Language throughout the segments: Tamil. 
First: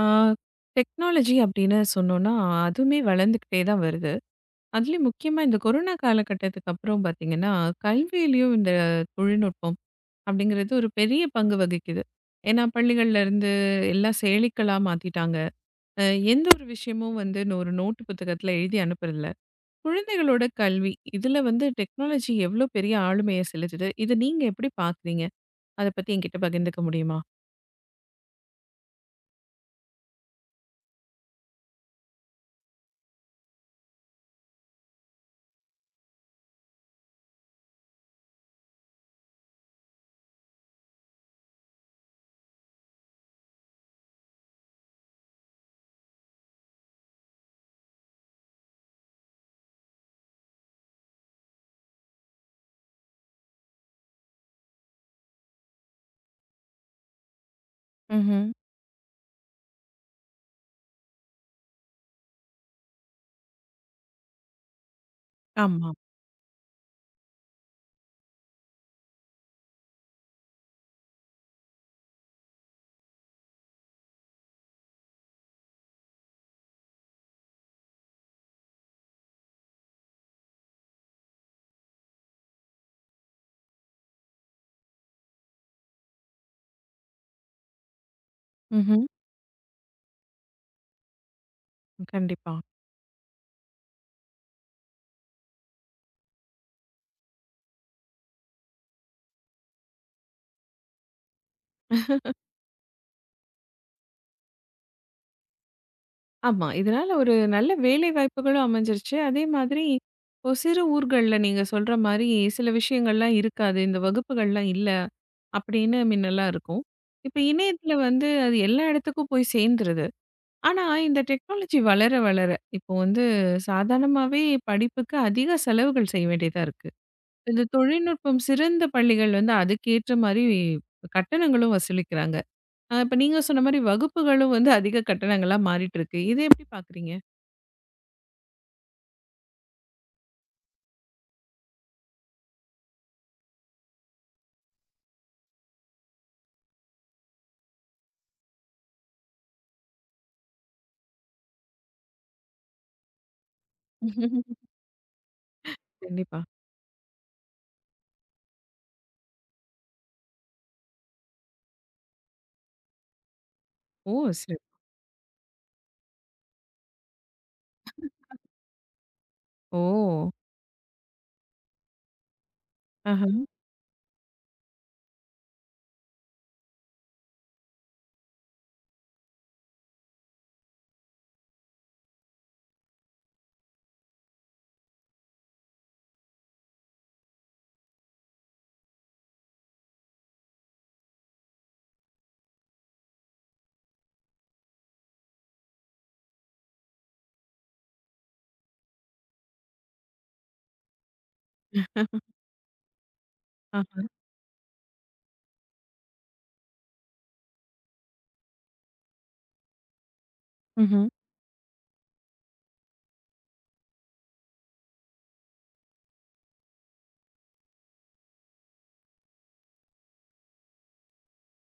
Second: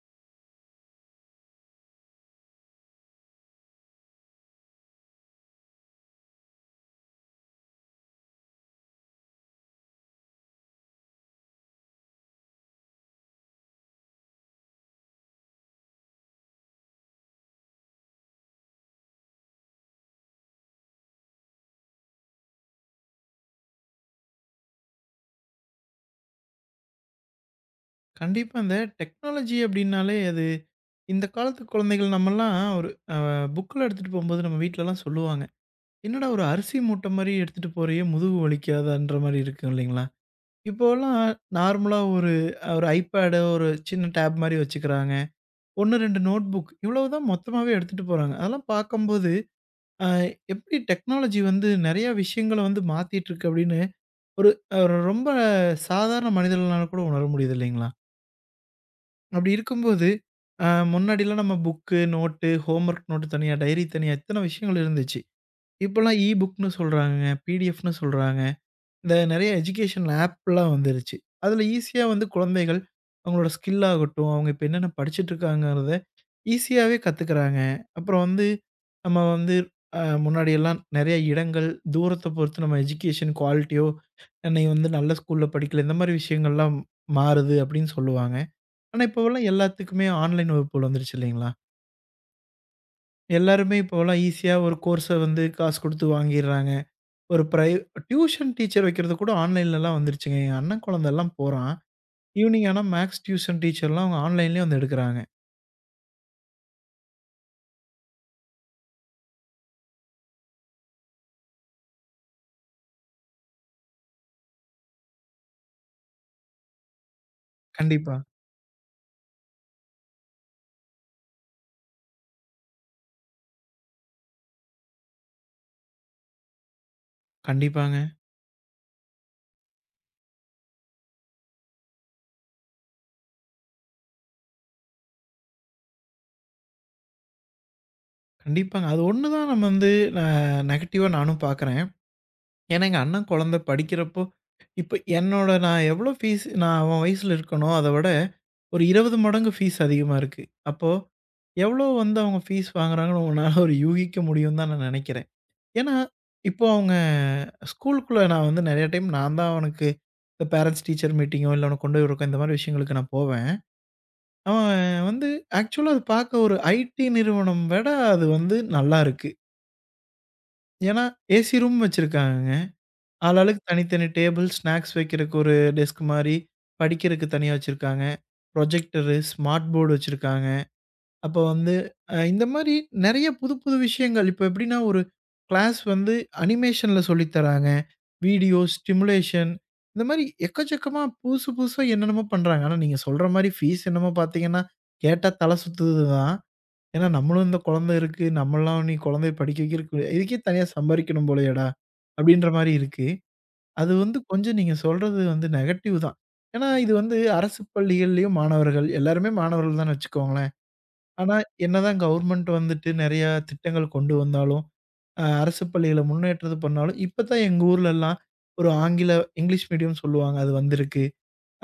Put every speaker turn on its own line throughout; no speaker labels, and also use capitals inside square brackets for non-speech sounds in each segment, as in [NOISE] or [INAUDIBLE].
ஆ, டெக்னாலஜி அப்படின்னு சொன்னோம்னா, அதுவுமே வளர்ந்துக்கிட்டே தான் வருது. அதுலயும் முக்கியமா இந்த கொரோனா காலகட்டத்துக்கு அப்புறம் பார்த்தீங்கன்னா, கல்வியிலயும் இந்த தொழில்நுட்பம் அப்படிங்கிறது ஒரு பெரிய பங்கு வகிக்குது. ஏன்னா பள்ளிகள்ல இருந்து எல்லாம் செயலிகளா மாத்திட்டாங்க. அ எந்த ஒரு விஷயமும் வந்து ஒரு நோட்டு புத்தகத்துல எழுதி அனுப்புறதில்ல. குழந்தைகளோட கல்வி, இதுல வந்து டெக்னாலஜி எவ்ளோ பெரிய ஆளுமைய செலுத்துது? இத நீங்க எப்படி பார்க்குறீங்க? அத பத்தி என்கிட்ட பகிர்ந்துக்க முடியுமா?
கண்டிப்பா. இந்த டெக்னாலஜி அப்டின்னாலே அது இந்த காலத்து குழந்தைகள் நம்மலாம் ஒரு அ புக்ல எடுத்துட்டு போம்போது நம்ம வீட்லலாம் சொல்லுவாங்க. "என்னடா ஒரு அரிசி மூட்ட மாரி எடுத்துட்டு போறியே முதுகு வலிக்காதான்ற" மாரி இருக்கும் இல்லைங்களா? இப்போலாம் நார்மலா ஒரு ஒரு ஐபேடோ ஒரு சின்ன டேப் மாரி வச்சுக்கிறாங்க. 1, 2 நோட் புக் இவ்வளவுதான் மொத்தமாவே எடுத்துட்டு போறாங்க. அதெல்லாம் பார்க்கும்போது அ எப்டி டெக்னாலஜி வந்து நெறைய விஷயங்கள வந்து மாத்திட்டு இருக்கு அப்டின்னு ஒரு அ ரொம்ப சாதாரண மனிதர்களால கூட உணர முடியுது இல்லைங்களா?
ம்ஹ்ம்.
அப்படி இருக்கும்போது, அ முன்னாடிலாம் நம்ம book, note, home work note தனியா, டைரி தனியா எத்தன விஷயங்கள் இருந்துச்சு.
ஆமா.
இப்போலாம் இ புக்னு சொல்றாங்க, பிடிஎஃப்னு சொல்றாங்க. இந்த நெறைய எஜுகேஷனல் ஆப்லாம் வந்துருச்சு. அதில ஈஸியா வந்து குழந்தைகள் அவங்களோட ஸ்கில் ஆகட்டும், அவங்க இப்ப என்னென்ன படிச்சுட்டுருக்காங்கங்கிறத ஈஸியாவே கத்துக்கிறாங்க. அப்புறம் வந்து நம்ம வந்து முன்னாடியெல்லாம் நெறைய இடங்கள், தூரத்த பொறுத்து நம்ம எஜுகேஷன் குவாலிட்டியோ, "நீ வந்து நல்ல ஸ்கூல்ல படிக்கல." இந்த மாரி விஷயங்கள்லாம் மாறுது அப்படின்னு சொல்லுவாங்க. ஆனா,
ம்ஹ்ம்.
இப்போவெல்லாம் எல்லாத்துக்குமே ஆன்லைன் வகுப்புகள் வந்துருச்சு இல்லைங்களா?
கண்டிப்பா.
எல்லாருமே இப்போவெல்லாம் ஈஸியா ஒரு கோர்ஸ வந்து காசு குடுத்து வாங்கிர்றாங்க. ஒரு பிரை டியூஷன் டீச்சர் வைக்கிறது கூட ஆன்லைன்லலாம் வந்துருச்சுங்க. என் அண்ணன் குழந்தல்லாம் போறான். ஈவ்னிங் ஆனா மேக்ஸ் டியூஷன் டீச்சர்லாம் அவங்க ஆன்லைன்லயே வந்து எடுக்குறாங்க.
ஆமா. இதனால ஒரு நல்ல வேலை வாய்ப்புகளும் அமைஞ்சிருச்சு. அதே மாதிரி இப்போ சிறு ஊர்கள்ல நீங்க சொல்ற மாரி சில விஷயங்கள்லாம் இருக்காது. இந்த வகுப்புகள்லாம் இல்ல. அப்படின்னு மின்னலாம் இருக்கும். இப்ப இணையத்துல
கண்டிப்பா.
வந்து அது எல்லா இடத்துக்கும் போய் சேர்ந்துருது. ஆனா இந்த டெக்னாலஜி வளர வளர இப்போ வந்து சாதாரணமாவே படிப்புக்கு அதிக செலவுகள் செய்ய வேண்டியதா இருக்கு. இந்த
கண்டிப்பாங்க.
தொழில்நுட்பம் சிறந்த பள்ளிகள் வந்து அதுக்கேற்ற மாரி கட்டணங்களும் வசூலிக்கிறாங்க. இப்ப நீங்க சொன்ன மாரி வகுப்புகளும் வந்து அதிக கட்டணங்களா மாறிட்டு இருக்கு. இத எப்படி பார்க்குறீங்க?
கண்டிப்பாங்க. அது ஒண்ணு தான் நம்ம வந்து ந நெகட்டிவா நானும் பார்க்குறேன். ஏன்னா, எங்க அண்ணன் குழந்தை படிக்கிறப்போ, இப்ப என்னோட நான் எவ்வளோ ஃபீஸ் நான் அவன் வயசுல இருக்கனோ, அத விட ஒரு 20 மடங்கு ஃபீஸ் அதிகமா இருக்கு. அப்போ எவ்வளோ வந்து அவங்க ஃபீஸ் வாங்குறாங்கன்னு உங்கனால ஒரு யூகிக்க முடியும்னு
[LAUGHS]
தான் நான் நெனைக்கிறேன். ஏன்னா,
கண்டிப்பா.
இப்போ அவங்க ஸ்கூலுக்குள்ள நான் வந்து நெறைய டைம் நான் தான் அவனுக்கு இந்த பேரன்ட்ஸ் டீச்சர் மீட்டிங்கோ, இல்ல அவன கொண்டு போய் உட்கார இந்த மாரி விஷயங்களுக்கு நான் போவேன்.
ஓ! சரி.
அவன் வந்து ஆக்சுவலா அது பார்க்க ஒரு ஐடி நிறுவனம் விட அது வந்து நல்லாருக்கு.
ஓ!
ஏன்னா, ஏசி ரூம் வச்சிருக்காங்க.
ஆஹா,
ஆளாளுக்கு தனித்தனி டேபிள், ஸ்நாக்ஸ் வைக்கிறக்கு ஒரு டெஸ்க் மாரி, படிக்கிறக்கு தனியா வச்சிருக்காங்க. ப்ரொஜெக்டரு, ஸ்மார்ட் போர்டு வச்சிருக்காங்க. அப்போ வந்து இந்த மாரி நெறைய புது புது விஷயங்கள். இப்போ எப்படின்னா ஒரு கிளாஸ் வந்து அனிமேஷன்ல சொல்லி தராங்க. வீடியோ, ஸ்டிமுலேஷன் இந்த மாரி எக்கச்சக்கமா புதுசு புதுசா என்னென்னமோ பண்றாங்க. ஆனா நீங்க சொல்ற மாரி ஃபீஸ் என்னமோ பார்த்தீங்கன்னா, கேட்டா தல சுத்துது தான். ஏன்னா நம்மளும் இந்த குழந்தை இருக்கு. நம்மலாம் நீ குழந்தைய படிக்க வைக்கிறக்கு இதுக்கே தனியா சம்பாரிக்கணும் போலயேடா! அப்படின்ற மாரி இருக்கு. அது
ஆஹா,
வந்து கொஞ்சம் நீங்க சொல்றது வந்து நெகட்டிவ் தான். ஏன்னா, இது வந்து அரசு பள்ளிகள்லயும் மாணவர்கள் எல்லாருமே மாணவர்கள் தான்னு வச்சுக்கோங்களேன்.
ம்ஹ்ம்.
ஆனா, என்னதான் கவர்மெண்ட் வந்துட்டு நெறைய திட்டங்கள் கொண்டு வந்தாலும், அரசு பள்ளிகள முன்னேற்றது பண்ணாலும், இப்ப தான் எங்க ஊர்லலாம் ஒரு ஆங்கில இங்கிலீஷ் மீடியம்னு சொல்லுவாங்க. அது வந்திருக்கு.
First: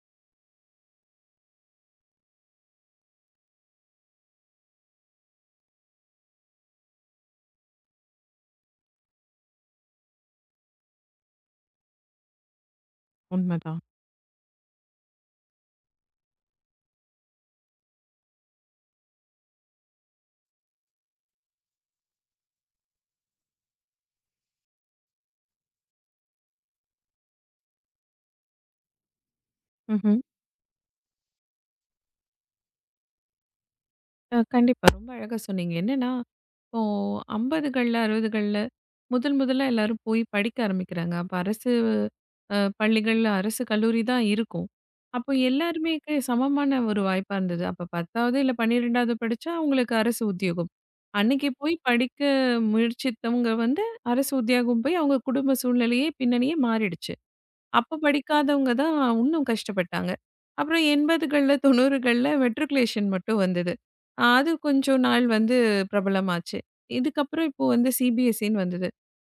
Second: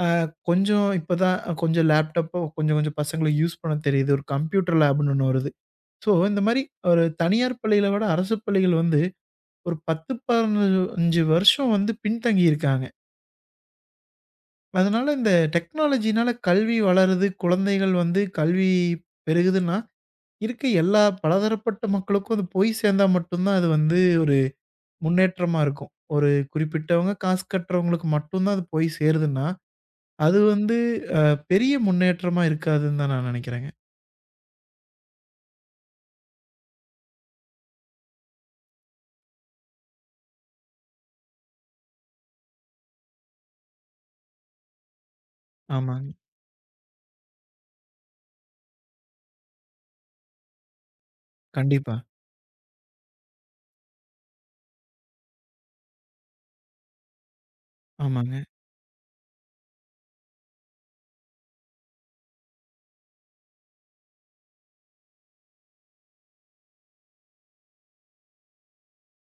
அ கொஞ்சம் இப்ப தான் கொஞ்சம் லேப்டாப்போ கொஞ்சம் கொஞ்சம் பசங்களுக்கு யூஸ் பண்ண தெரியுது. ஒரு கம்ப்யூட்டர் லேப்னு ஒண்ணு வருது. ஸோ, இந்த மாரி ஒரு தனியார் பள்ளிகள விட அரசு பள்ளிகள் வந்து ஒரு 10, 15 வருஷம் வந்து பின்தங்கியிருக்காங்க.
உண்மதான்.
அதனால இந்த டெக்னாலஜினால கல்வி வளருது. குழந்தைகள் வந்து கல்வி பெருகுதுன்னா, இருக்க எல்லா பலதரப்பட்ட மக்களுக்கும் அது போய் சேர்ந்தா மட்டும் தான் அது வந்து ஒரு முன்னேற்றமா இருக்கும். ஒரு குறிப்பிட்டவங்க காசு கட்டுறவங்களுக்கு மட்டும் தான் அது போய் சேருதுன்னா,
ம்ஹ்ம்.
அது வந்து அ பெரிய முன்னேற்றமா இருக்காதுன்னு தான் நான் நெனைக்கிறேங்க.
கண்டிப்பா. ரொம்ப அழகா சொன்னீங்க. என்னன்னா, இப்போ 50கள்ல, 60கள்ல முதல் முதல்ல எல்லாரும் போய் படிக்க ஆரம்பிக்கிறாங்க. அப்ப அரசு பள்ளிகள்ல அரசு கல்லூரி தான் இருக்கும். அப்போ எல்லாருமே
ஆமாங்க.
க்கு சமமான ஒரு வாய்ப்பா இருந்தது. அப்ப 10வது இல்ல 12வது படிச்சா அவங்களுக்கு அரசு உத்தியோகம். அன்னைக்கு போய்
கண்டிப்பா.
படிக்க முயற்சித்தவங்க வந்து அரசு உத்தியோகம் போய் அவங்க குடும்ப சூழ்நிலையே, பின்னணியே மாறிடுச்சு. அப்ப
ஆமாங்க,
படிக்காதவங்க தான் இன்னும் கஷ்டப்பட்டாங்க. அப்புறம் 80கள்ல 90கள்ல மெட்ரிகுலேஷன் மட்டும் வந்தது. அது கொஞ்சம் நாள் வந்து பிரபலமாச்சு. இதுக்கப்புறம் இப்போ வந்து CBSE ன்னு வந்தது.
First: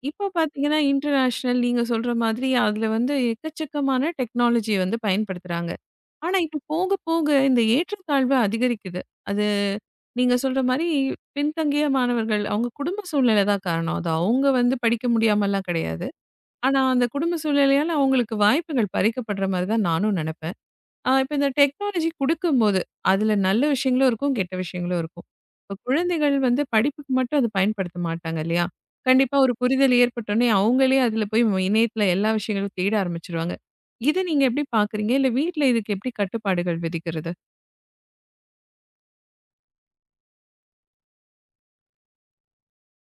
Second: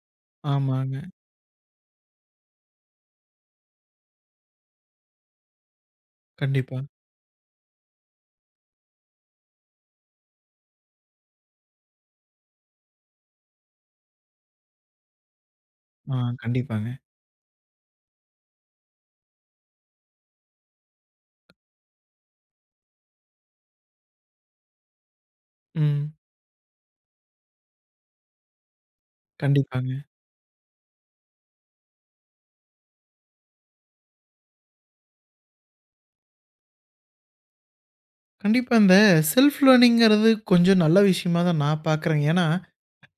இப்போ பார்த்தீங்கன்னா,
ஆமாங்க.
இன்டர்நேஷனல் நீங்க சொல்ற மாதிரி அதுல வந்து எக்கச்சக்கமான டெக்னாலஜிய வந்து பயன்படுத்துறாங்க. ஆனா இப்போ
கண்டிப்பா.
போக போக இந்த ஏற்றத்தாழ்வு அதிகரிக்குது. அது நீங்க சொல்ற மாரி பின்தங்கிய மாணவர்கள் அவங்க குடும்ப சூழ்நிலை தான் காரணம். அது அவங்க வந்து படிக்க முடியாமலாம் கிடையாது.
ஆ
ஆனா,
கண்டிப்பாங்க.
அந்த குடும்ப சூழ்நிலையால அவங்களுக்கு வாய்ப்புகள் பறிக்கப்படுற மாரி தான் நானும் நெனப்பேன். இப்ப இந்த டெக்னாலஜி குடுக்கும்போது, அதுல நல்ல விஷயங்களும் இருக்கும், கெட்ட விஷயங்களும் இருக்கும். இப்ப
ம்.
குழந்தைகள் வந்து படிப்புக்கு மட்டும் அத பயன்படுத்த மாட்டாங்க இல்லையா? கண்டிப்பா ஒரு புரிதல்
கண்டிப்பாங்க.
ஏற்பட்டோனே, அவங்களே அதுல போய் இணையத்துல எல்லா விஷயங்களும் தேட ஆரம்பிச்சுருவாங்க. இத நீங்க எப்படி பாக்குறீங்க? இல்ல வீட்ல இதுக்கு எப்படி கட்டுப்பாடுகள் விதிக்கிறது?
கண்டிப்பா இந்த செல்ஃப் லேர்னிங்கிறது கொஞ்சம் நல்ல விஷயமா தான் நான் பார்க்குறேங்க. ஏன்னா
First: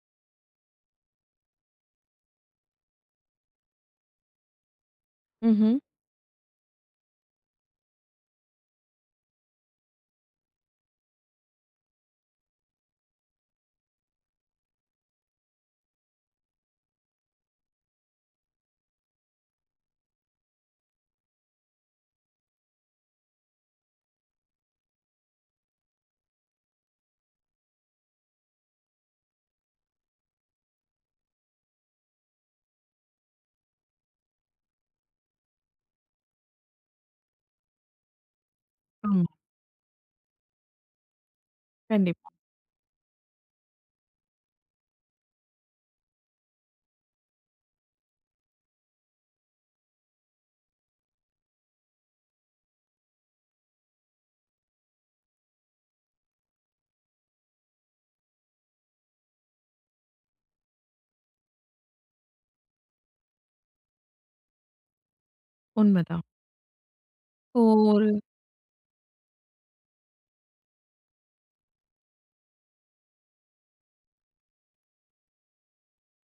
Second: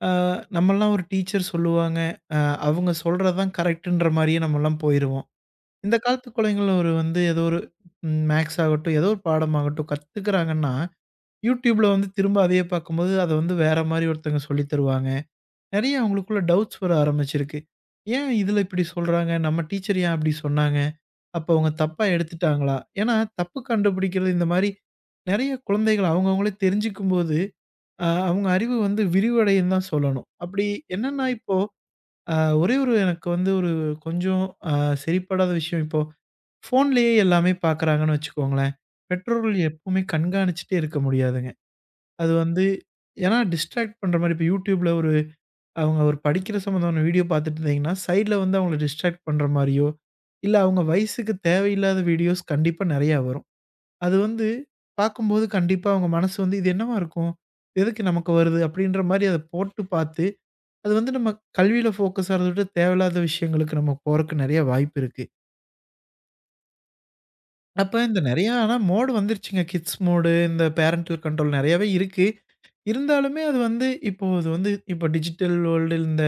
அ நம்மலாம் ஒரு டீச்சர் சொல்லுவாங்க. அ அவங்க சொல்றது தான் கரெக்ட்டுன்ற மாரியே நம்மலாம் போயிருவோம்.
ம்ஹ்ம்.
இந்த காலத்து குழந்தைகள் ஒரு வந்து ஏதோ ஒரு மேக்ஸ் ஆகட்டும், ஏதோ ஒரு பாடமாகட்டும் கத்துக்கிறாங்கன்னா, YouTubeல வந்து திரும்ப அதையே பார்க்கும்போது, அத வந்து வேற மாரி ஒருத்தவங்க சொல்லி தருவாங்க. நெறைய அவங்களுக்குள்ள டவுட்ஸ் வர ஆரம்பிச்சிருக்கு. ஏன் இதுல இப்படி சொல்றாங்க? நம்ம டீச்சர் ஏன் அப்படி சொன்னாங்க? அப்ப அவங்க தப்பா எடுத்துட்டாங்களா? ஏன்னா, தப்பு கண்டுபிடிக்கிறது இந்த மாரி நெறைய குழந்தைகள் அவங்கவங்களே தெரிஞ்சுக்கும்போது அவங்க அறிவு வந்து விரிவடையுன்னு தான் சொல்லணும். அப்படி என்னன்னா இப்போ அ ஒரே ஒரு எனக்கு வந்து ஒரு கொஞ்சம் அ சரிப்படாத விஷயம் இப்போ ஃபோன்லேயே எல்லாமே பார்க்குறாங்கன்னு வச்சுக்கோங்களேன்.
ஆமா.
பெற்றோர்கள் எப்பவுமே கண்காணிச்சுட்டே இருக்க முடியாதுங்க.
கண்டிப்பா.
அது வந்து ஏன்னா டிஸ்ட்ராக்ட் பண்ற மாரி இப்போ YouTubeல ஒரு அவங்க ஒரு படிக்கிற சம்மந்தமான வீடியோ பார்த்துட்டு இருந்தீங்கன்னா, சைட்ல வந்து அவங்கள டிஸ்ட்ராக்ட் பண்ற மாரியோ, இல்ல அவங்க வயசுக்கு தேவையில்லாத வீடியோஸ் கண்டிப்பா நெறையா வரும். அது வந்து பார்க்கும்போது கண்டிப்பா அவங்க மனசு வந்து, "இது என்னவா இருக்கும்? எதுக்கு நமக்கு வருது?" அப்படின்ற மாரி அத போட்டு பார்த்து, அது வந்து நம்ம கல்வியில ஃபோக்கஸ் ஆறத விட தேவையில்லாத விஷயங்களுக்கு நம்ம போறக்கு நெறைய வாய்ப்பு இருக்கு.
உண்மதான். இப்போ
அப்ப
ஒரு
இந்த நெறையா ஆனா மோடு வந்துருச்சுங்க. கிட்ஸ் மோடு, இந்த பேரன்டல் கண்ட்ரோல் நெறையாவே இருக்கு. இருந்தாலுமே அது வந்து இப்போ அது வந்து இப்போ டிஜிட்டல் வேர்ல்டு இந்த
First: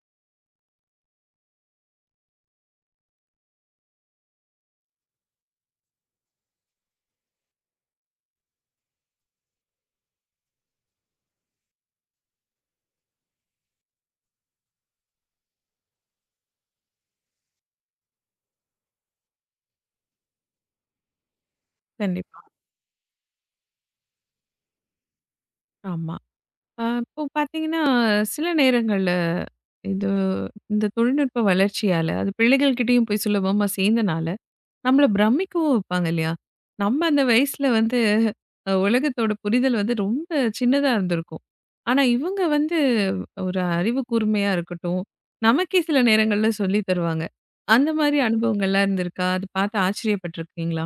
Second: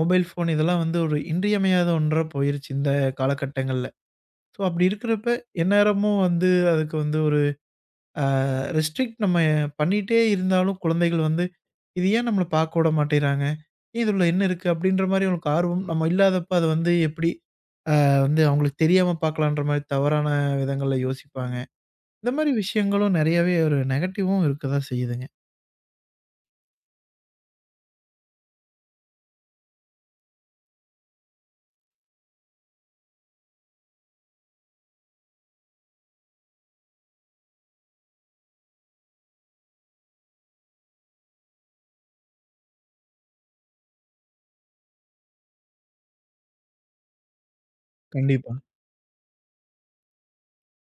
மொபைல் ஃபோன் இதெல்லாம் வந்து ஒரு இன்றியமையாத ஒன்றா போயிருச்சு இந்த காலகட்டங்கள்ல. ஸோ அப்படி இருக்கிறப்ப எந்நேரமும் வந்து அதுக்கு வந்து ஒரு ஆ ரெஸ்ட்ரிக்ட் நம்ம பண்ணிட்டே இருந்தாலும் குழந்தைகள் வந்து, "இது ஏன் நம்மள பார்க்க விட மாட்டேங்கிறாங்க? ஏன் இதுல என்ன இருக்கு?" அப்படின்ற மாரி அவங்களுக்கு ஆர்வம் நம்ம இல்லாதப்ப அது வந்து எப்படி வந்து அவங்களுக்கு தெரியாம பார்க்கலான்ற மாரி தவறான விதங்கள்ல யோசிப்பாங்க. இந்த
கண்டிப்பா.
மாரி விஷயங்களும் நெறையாவே ஒரு நெகட்டிவும் இருக்க தான் செய்யுதுங்க.
ஆமா. இப்போ பாத்தீங்கன்னா, சில நேரங்கள்ல இது இந்த தொழில்நுட்ப வளர்ச்சியால, அது பிள்ளைகள்கிட்டயும் போய் சுலபமா சேந்தனால, நம்மள பிரமிக்கவும் வைப்பாங்க இல்லையா? நம்ம அந்த வயசுல வந்து உலகத்தோட புரிதல் வந்து ரொம்ப சின்னதா இருந்திருக்கும். ஆனா இவங்க வந்து ஒரு அறிவு கூர்மையா இருக்கட்டும், நமக்கே சில நேரங்கள்ல சொல்லி தருவாங்க. அந்த மாரி
கண்டிப்பா.
அனுபவங்கள்லாம் இருந்திருக்கா? அது பார்த்து ஆச்சரியப்பட்டுருக்கீங்களா?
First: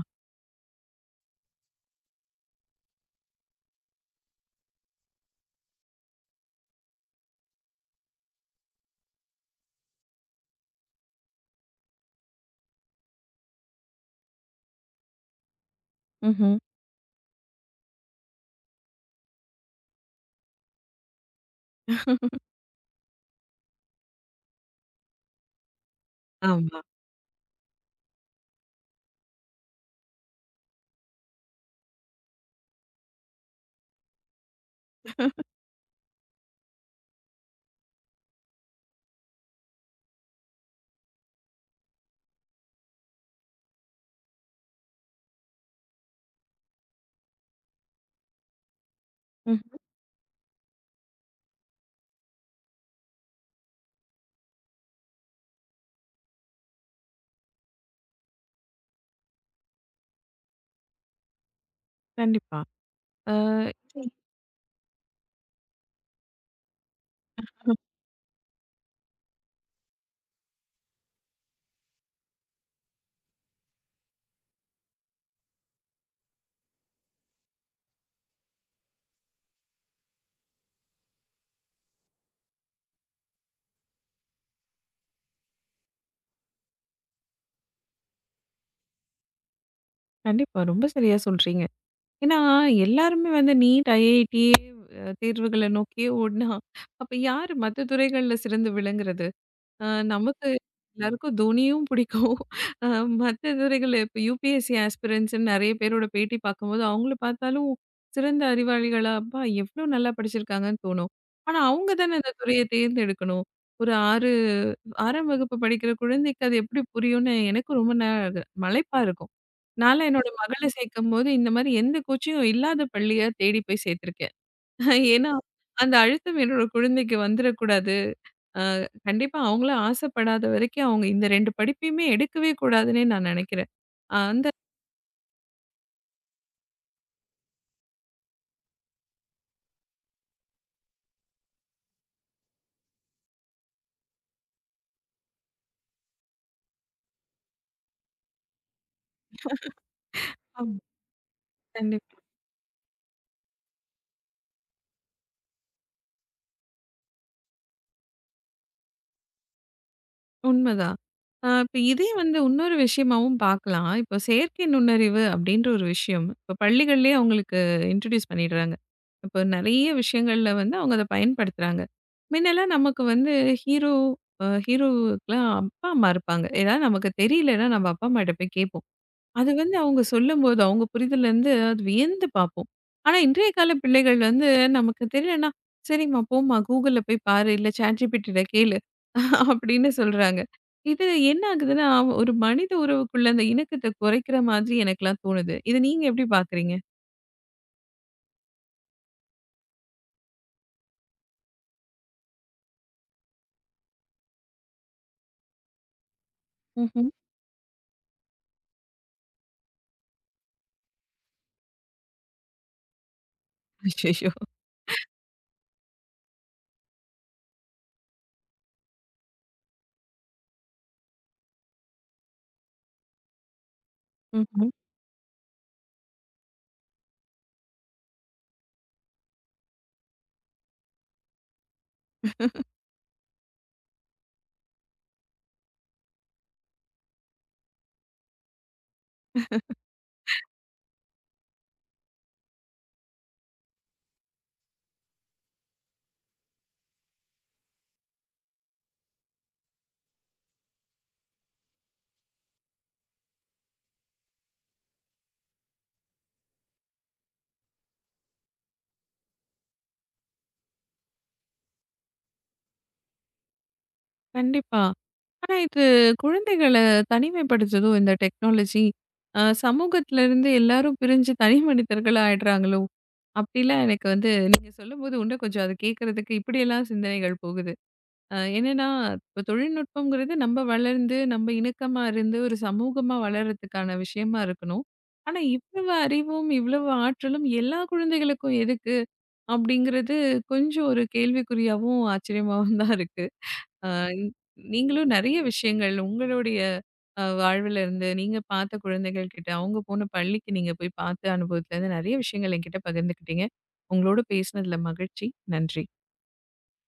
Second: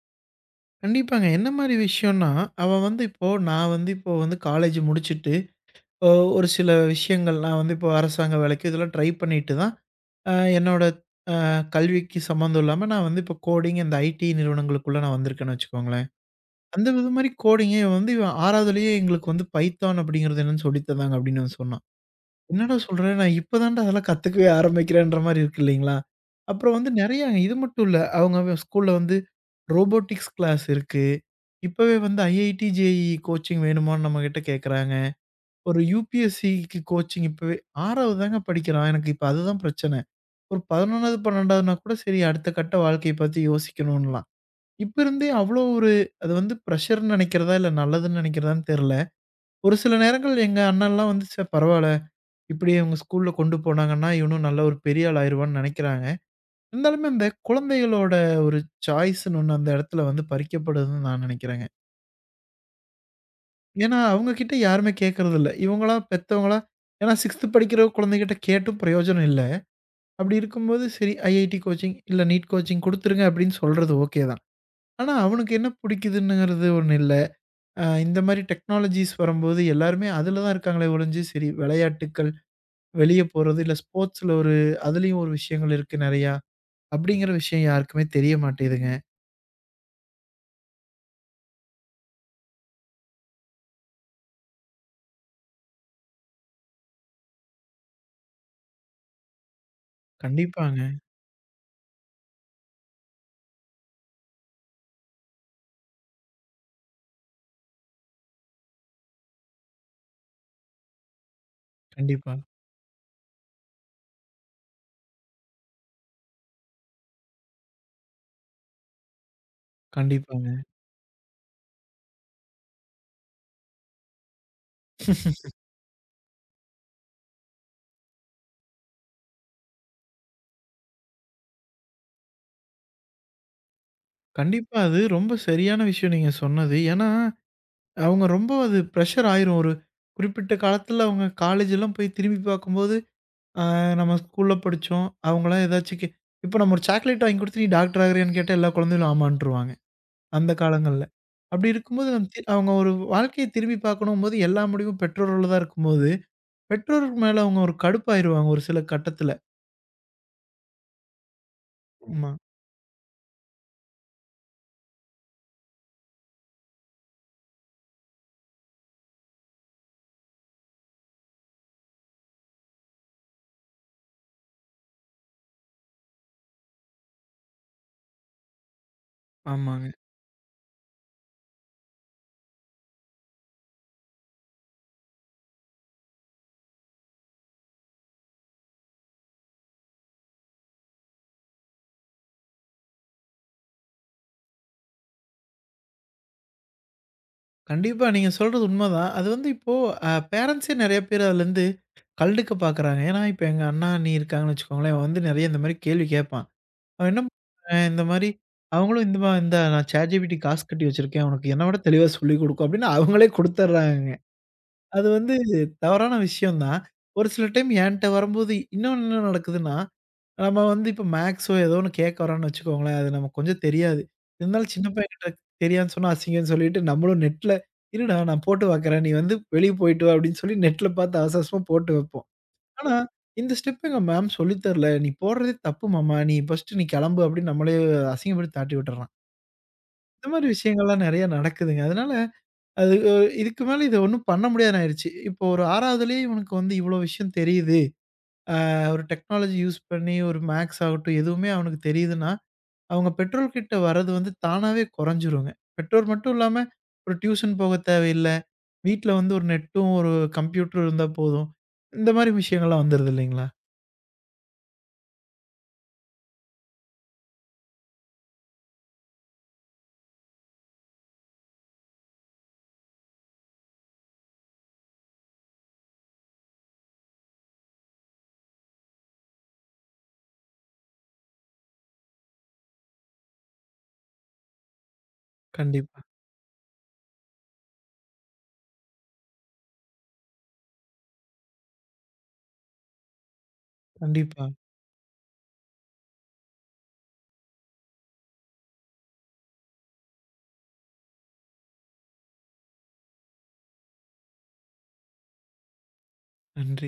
கண்டிப்பாங்க. என்ன மாரி விஷயம்னா, அவன் வந்து இப்போ நான் வந்து இப்போ வந்து காலேஜ் முடிச்சுட்டு, இப்போ ஒரு சில விஷயங்கள் நான் வந்து இப்போ அரசாங்க வேலைக்கு இதெல்லாம் ட்ரை பண்ணிட்டு தான் அ என்னோட அ கல்விக்கு சம்மந்தம் இல்லாம நான் வந்து இப்போ கோடிங் இந்த ஐடி நிறுவனங்களுக்குள்ள நான் வந்திருக்கேன்னு வச்சுக்கோங்களேன்.
ம்ஹ்ம்.
அந்த இது மாரி கோடிங் இவன் 6வதுலயே எங்களுக்கு வந்து பைத்தான் அப்படிங்கிறது என்னன்னு சொல்லி தந்தாங்க அப்படின்னு அவன் சொன்னான். என்னடா சொல்ற? நான் இப்ப தான்டா அதெல்லாம் கத்துக்கவே ஆரம்பிக்கிறேன்ற மாரி இருக்கு இல்லைங்களா? அப்புறம்
ஆமா.
வந்து நெறைய இது மட்டும் இல்ல. அவங்க ஸ்கூல்ல வந்து ரோபோட்டிக்ஸ் கிளாஸ் இருக்கு. இப்பவே வந்து ஐஐடி, ஜேஇஇ கோச்சிங் வேணுமான்னு நம்மகிட்ட கேட்கறாங்க.
[LAUGHS]
ஒரு யுபிஎஸ்சிக்கு கோச்சிங் இப்பவே 6வது தாங்க படிக்கிறான். எனக்கு இப்ப அதுதான் பிரச்சனை. ஒரு 11வது, 12வதுன்னா கூட சரி அடுத்த கட்ட வாழ்க்கைய பத்தி யோசிக்கணும்லாம். இப்ப இருந்தே அவ்ளோ ஒரு அது வந்து பிரஷர்ன்னு நெனைக்கிறதா, இல்ல நல்லதுன்னு நெனைக்கிறதான்னு தெர்ல.
ம்.
ஒரு சில நேரங்கள் எங்க அண்ணன்லாம் வந்து "ச்சே பரவால்ல, இப்படியே இவங்க ஸ்கூல்ல கொண்டு போனாங்கன்னா, இவனும் நல்ல ஒரு பெரிய ஆள் ஆயிருவான்னு" நெனைக்கிறாங்க. இருந்தாலுமே அந்த குழந்தைகளோட ஒரு சாய்ஸ்ன்னு ஒண்ணு அந்த எடத்துல வந்து பறிக்கப்படுதுன்னு நான் நெனைக்கிறேங்க.
கண்டிப்பா. அ
ஏன்னா,
சரி.
அவங்க கிட்ட யாருமே கேட்கறதில்ல. இவங்களா பெத்தவங்களா ஏன்னா 6த் படிக்கிற குழந்தைகிட்ட கேட்டும் பிரயோஜனம் இல்ல. அப்படி இருக்கும்போது, சரி ஐஐடி கோச்சிங் இல்ல நீட் கோச்சிங் குடுத்துருங்க அப்படின்னு சொல்றது ஓகே தான். ஆனா, அவனுக்கு என்ன பிடிக்குதுங்கிறது ஒண்ணு இல்ல. இந்த மாரி டெக்னாலஜிஸ் வரும்போது எல்லாருமே அதுல தான் இருக்காங்களே ஒழிஞ்சு, சரி விளையாட்டுக்கள், வெளிய போறது, இல்ல ஸ்போர்ட்ஸ்ல ஒரு அதுலயும் ஒரு விஷயங்கள் இருக்கு நெறையா. அப்படிங்கிற விஷயம் யாருக்குமே தெரிய மாட்டேதுங்க.
கண்டிப்பா. ரொம்ப சரியா சொல்றீங்க. ஏன்னா, எல்லாருமே வந்து நீட், IIT தேர்வுகள நோக்கியே ஓடுனா, அப்ப யாரு மத்த துறைகள்ல சிறந்து விளங்குறது? அ நமக்கு
கண்டிப்பாங்க.
எல்லாருக்கும் தோனியும் பிடிக்கும். அ மத்த துறைகள் இப்போ UPSC ஆஸ்பிரன்ட்ஸ்ன்னு நெறைய பேரோட பேட்டி பார்க்கும்போது, அவங்கள பார்த்தாலும் சிறந்த அறிவாளிகளா, அப்பா எவ்ளோ நல்லா படிச்சிருக்காங்கன்னு தோணும். ஆனா அவங்க தானே அந்த
கண்டிப்பா,
துறைய தேர்ந்தெடுக்கணும். ஒரு 6 6ஆம் வகுப்பு படிக்கிற குழந்தைக்கு அது எப்படி புரியும்னு எனக்கும் ரொம்ப மலைப்பா இருக்கும். நான்லாம் என்னோட
கண்டிப்பாங்க.
மகள சேர்க்கும்போது இந்த மாரி எந்த கோச்சிங்கும் இல்லாத பள்ளியா தேடி போய் சேர்த்துருக்கேன். ஏன்னா, அந்த அழுத்தம் என்னோட குழந்தைக்கு வந்துரக்கூடாது. அ கண்டிப்பா அவங்களும் ஆசைப்படாத வரைக்கும் அவங்க இந்த 2 படிப்பையுமே எடுக்கவே கூடாதுன்னே நான் நினைக்கிறேன். அ அந்த
கண்டிப்பா அது ரொம்ப சரியான விஷயம் நீங்க சொன்னது. ஏன்னா, அவங்க ரொம்ப அது பிரஷர் ஆயிரும். ஒரு குறிப்பிட்ட காலத்துல அவங்க காலேஜ் எல்லாம் போய் திரும்பி பார்க்கும்போது ஆ நம்ம ஸ்கூல்ல படிச்சோம். அவங்கலாம் ஏதாச்சும் இப்ப நம்ம ஒரு சாக்லேட் வாங்கி குடுத்து, "நீ டாக்டர் ஆகுறியான்னு?" கேட்டா எல்லா குழந்தைகளும் ஆமான்ருவாங்க. அந்த
ஆமா
காலங்கள்ல. அப்படி இருக்கும்போது
கண்டிப்பா.
நம் தி அவங்க ஒரு வாழ்க்கைய திரும்பி பார்க்கணும்போது, எல்லா முடிவும் பெற்றோர்கள்ல தான் இருக்கும்போது, பெற்றோருக்கு மேல அவங்க ஒரு கடுப்பாயிருவாங்க ஒரு சில கட்டத்துல.
உண்மதான். இப்ப இதே
ம். ஆமா.
வந்து இன்னொரு விஷயமாவும் பார்க்கலாம். இப்போ செயற்கை நுண்ணறிவு அப்படின்ற ஒரு விஷயம். இப்போ பள்ளிகள்லயே அவங்களுக்கு இன்ட்ரோடியூஸ் பண்ணிடுறாங்க. இப்போ நெறைய விஷயங்கள்ல வந்து அவங்க அத பயன்படுத்துறாங்க. முன்னெல்லாம் நமக்கு வந்து ஹீரோ ஹீரோவுக்குலாம் அப்பா, அம்மா இருப்பாங்க. ஏதாவது நமக்கு தெரியலன்னா நம்ம அப்பா, அம்மாட்ட போய் கேட்போம். அது வந்து
ஆமாங்க.
அவங்க சொல்லும்போது, அவங்க புரிதலருந்து அது வியந்து பார்ப்போம். ஆனா, இன்றைய கால பிள்ளைகள் வந்து நமக்கு தெரியலன்னா, "சரிம்மா, போம்மா Googleல போய் பாரு, இல்ல ChatGPTல கேளு" அப்படின்னு சொல்றாங்க. இது என்ன ஆகுதுன்னா, ஒரு மனித உறவுக்குள்ள அந்த இணக்கத்த குறைக்கிற மாதிரி எனக்கெல்லாம் தோணுது. இத நீங்க எப்படி பார்க்குறீங்க?
கண்டிப்பா நீங்க சொல்றது உண்மதான். அது வந்து இப்போ பேரண்ட்ஸே நெறைய பேர் அதுலருந்து கண்டுக்க பார்க்குறாங்க. ஏன்னா, இப்ப எங்க அண்ணா, அண்ணி இருக்காங்கன்னு வச்சுக்கோங்களேன். அவன் வந்து நெறைய இந்த மாரி கேள்வி கேட்பான்.
ம்ஹ்ம்.
அவன் என்ன பண்ணான், இந்த மாரி அவங்களும் "இந்தா நான் ChatGPT காசு கட்டி வச்சிருக்கேன். உனக்கு என்ன விட தெளிவா சொல்லிக் கொடுக்கும்" அப்படின்னு அவங்களே குடுத்துர்றாங்கங்க.
அச்சச்சோ!
அது வந்து தவறான விஷயம் தான். ஒரு சில டைம் என்ட்ட வரும்போது இன்னொன்னு என்ன நடக்குதுன்னா, நம்ம வந்து இப்ப மேக்ஸோ ஏதோ ஒண்ணு கேட்க வரோம்ன்னு வச்சுக்கோங்களேன். அது நமக்கு கொஞ்சம் தெரியாது.
ம்ஹ்ம்.
இருந்தாலும் சின்ன பையன்கிட்ட தெரியாதுன்னு சொன்னா அசிங்கம்ன்னு சொல்லிட்டு நம்மளும் நெட்ல "இருடா நான் போட்டு பார்க்குறேன். நீ வந்து வெளிய போயிட்டு வா" அப்படின்னு சொல்லி நெட்ல பார்த்து அவசர அவசரமா போட்டு வைப்போம். ஆனா, இந்த ஸ்டெப் எங்க மேம் சொல்லி தரல. "நீ போடுறதே தப்பு மாமா. நீ ஃபர்ஸ்ட்டு நீ கிளம்பு" அப்படின்னு நம்மளே அசிங்கப்படுத்தி தாட்டி விட்டுர்றான். இந்த மாரி விஷயங்கள்லாம் நெறைய நடக்குதுங்க. அதனால அது இதுக்கு மேல இத ஒண்ணும் பண்ண முடியாதுன்னு ஆயிருச்சு. இப்போ ஒரு 6வதுலயே இவனுக்கு வந்து இவ்ளோ விஷயம் தெரியுது. ஒரு டெக்னாலஜி யூஸ் பண்ணி ஒரு மேத்ஸ் ஆகட்டும், எதுவுமே அவனுக்கு தெரியுதுன்னா, அவங்க பெற்றோர்கிட்ட வர்றது வந்து தானாவே குறைஞ்சிருங்க. பெற்றோர் மட்டும் இல்லாம ஒரு டியூஷன் போக தேவையில்ல. வீட்ல வந்து ஒரு நெட்டும், ஒரு கம்ப்யூட்டரும் இருந்தா போதும். இந்த மாரி விஷயங்கள்லாம் வந்துருது இல்லைங்களா?
கண்டிப்பா. ஆனா இது குழந்தைகள தனிமைப்படுத்துதோ, இந்த டெக்னாலஜி. சமூகத்திலருந்து எல்லாரும் பிரிஞ்சு தனி மனிதர்களா ஆயிடுறாங்களோ! அப்டிலாம் எனக்கு வந்து நீங்க சொல்லும்போது இன்னும் கொஞ்சம் அது கேட்கறதுக்கு இப்படியெல்லாம் சிந்தனைகள் போகுது. என்னன்னா, இப்ப தொழில்நுட்பம்ங்கிறது நம்ம வளர்ந்து, நம்ம இணக்கமா இருந்து ஒரு சமூகமா வளர்றதுக்கான விஷயமா இருக்கணும். ஆனா இவ்வளவு
கண்டிப்பா,
அறிவும், இவ்வளவு ஆற்றலும் எல்லா குழந்தைகளுக்கும் எதுக்கு? அப்படிங்கிறது கொஞ்சம் ஒரு கேள்விக்குறியாவும், ஆச்சரியமாவும் தான் இருக்கு. ஆ,
கண்டிப்பா.
நீங்களும் நெறைய விஷயங்கள் உங்களுடைய வாழ்வுல இருந்து, நீங்க பார்த்த குழந்தைகள் கிட்ட, அவங்க போன பள்ளிக்கு நீங்க போய் பார்த்த அனுபவத்துலேருந்து நெறைய விஷயங்கள் என்கிட்ட பகிர்ந்துக்கிட்டீங்க. உங்களோட பேசினதுல மகிழ்ச்சி. நன்றி.
நன்றி.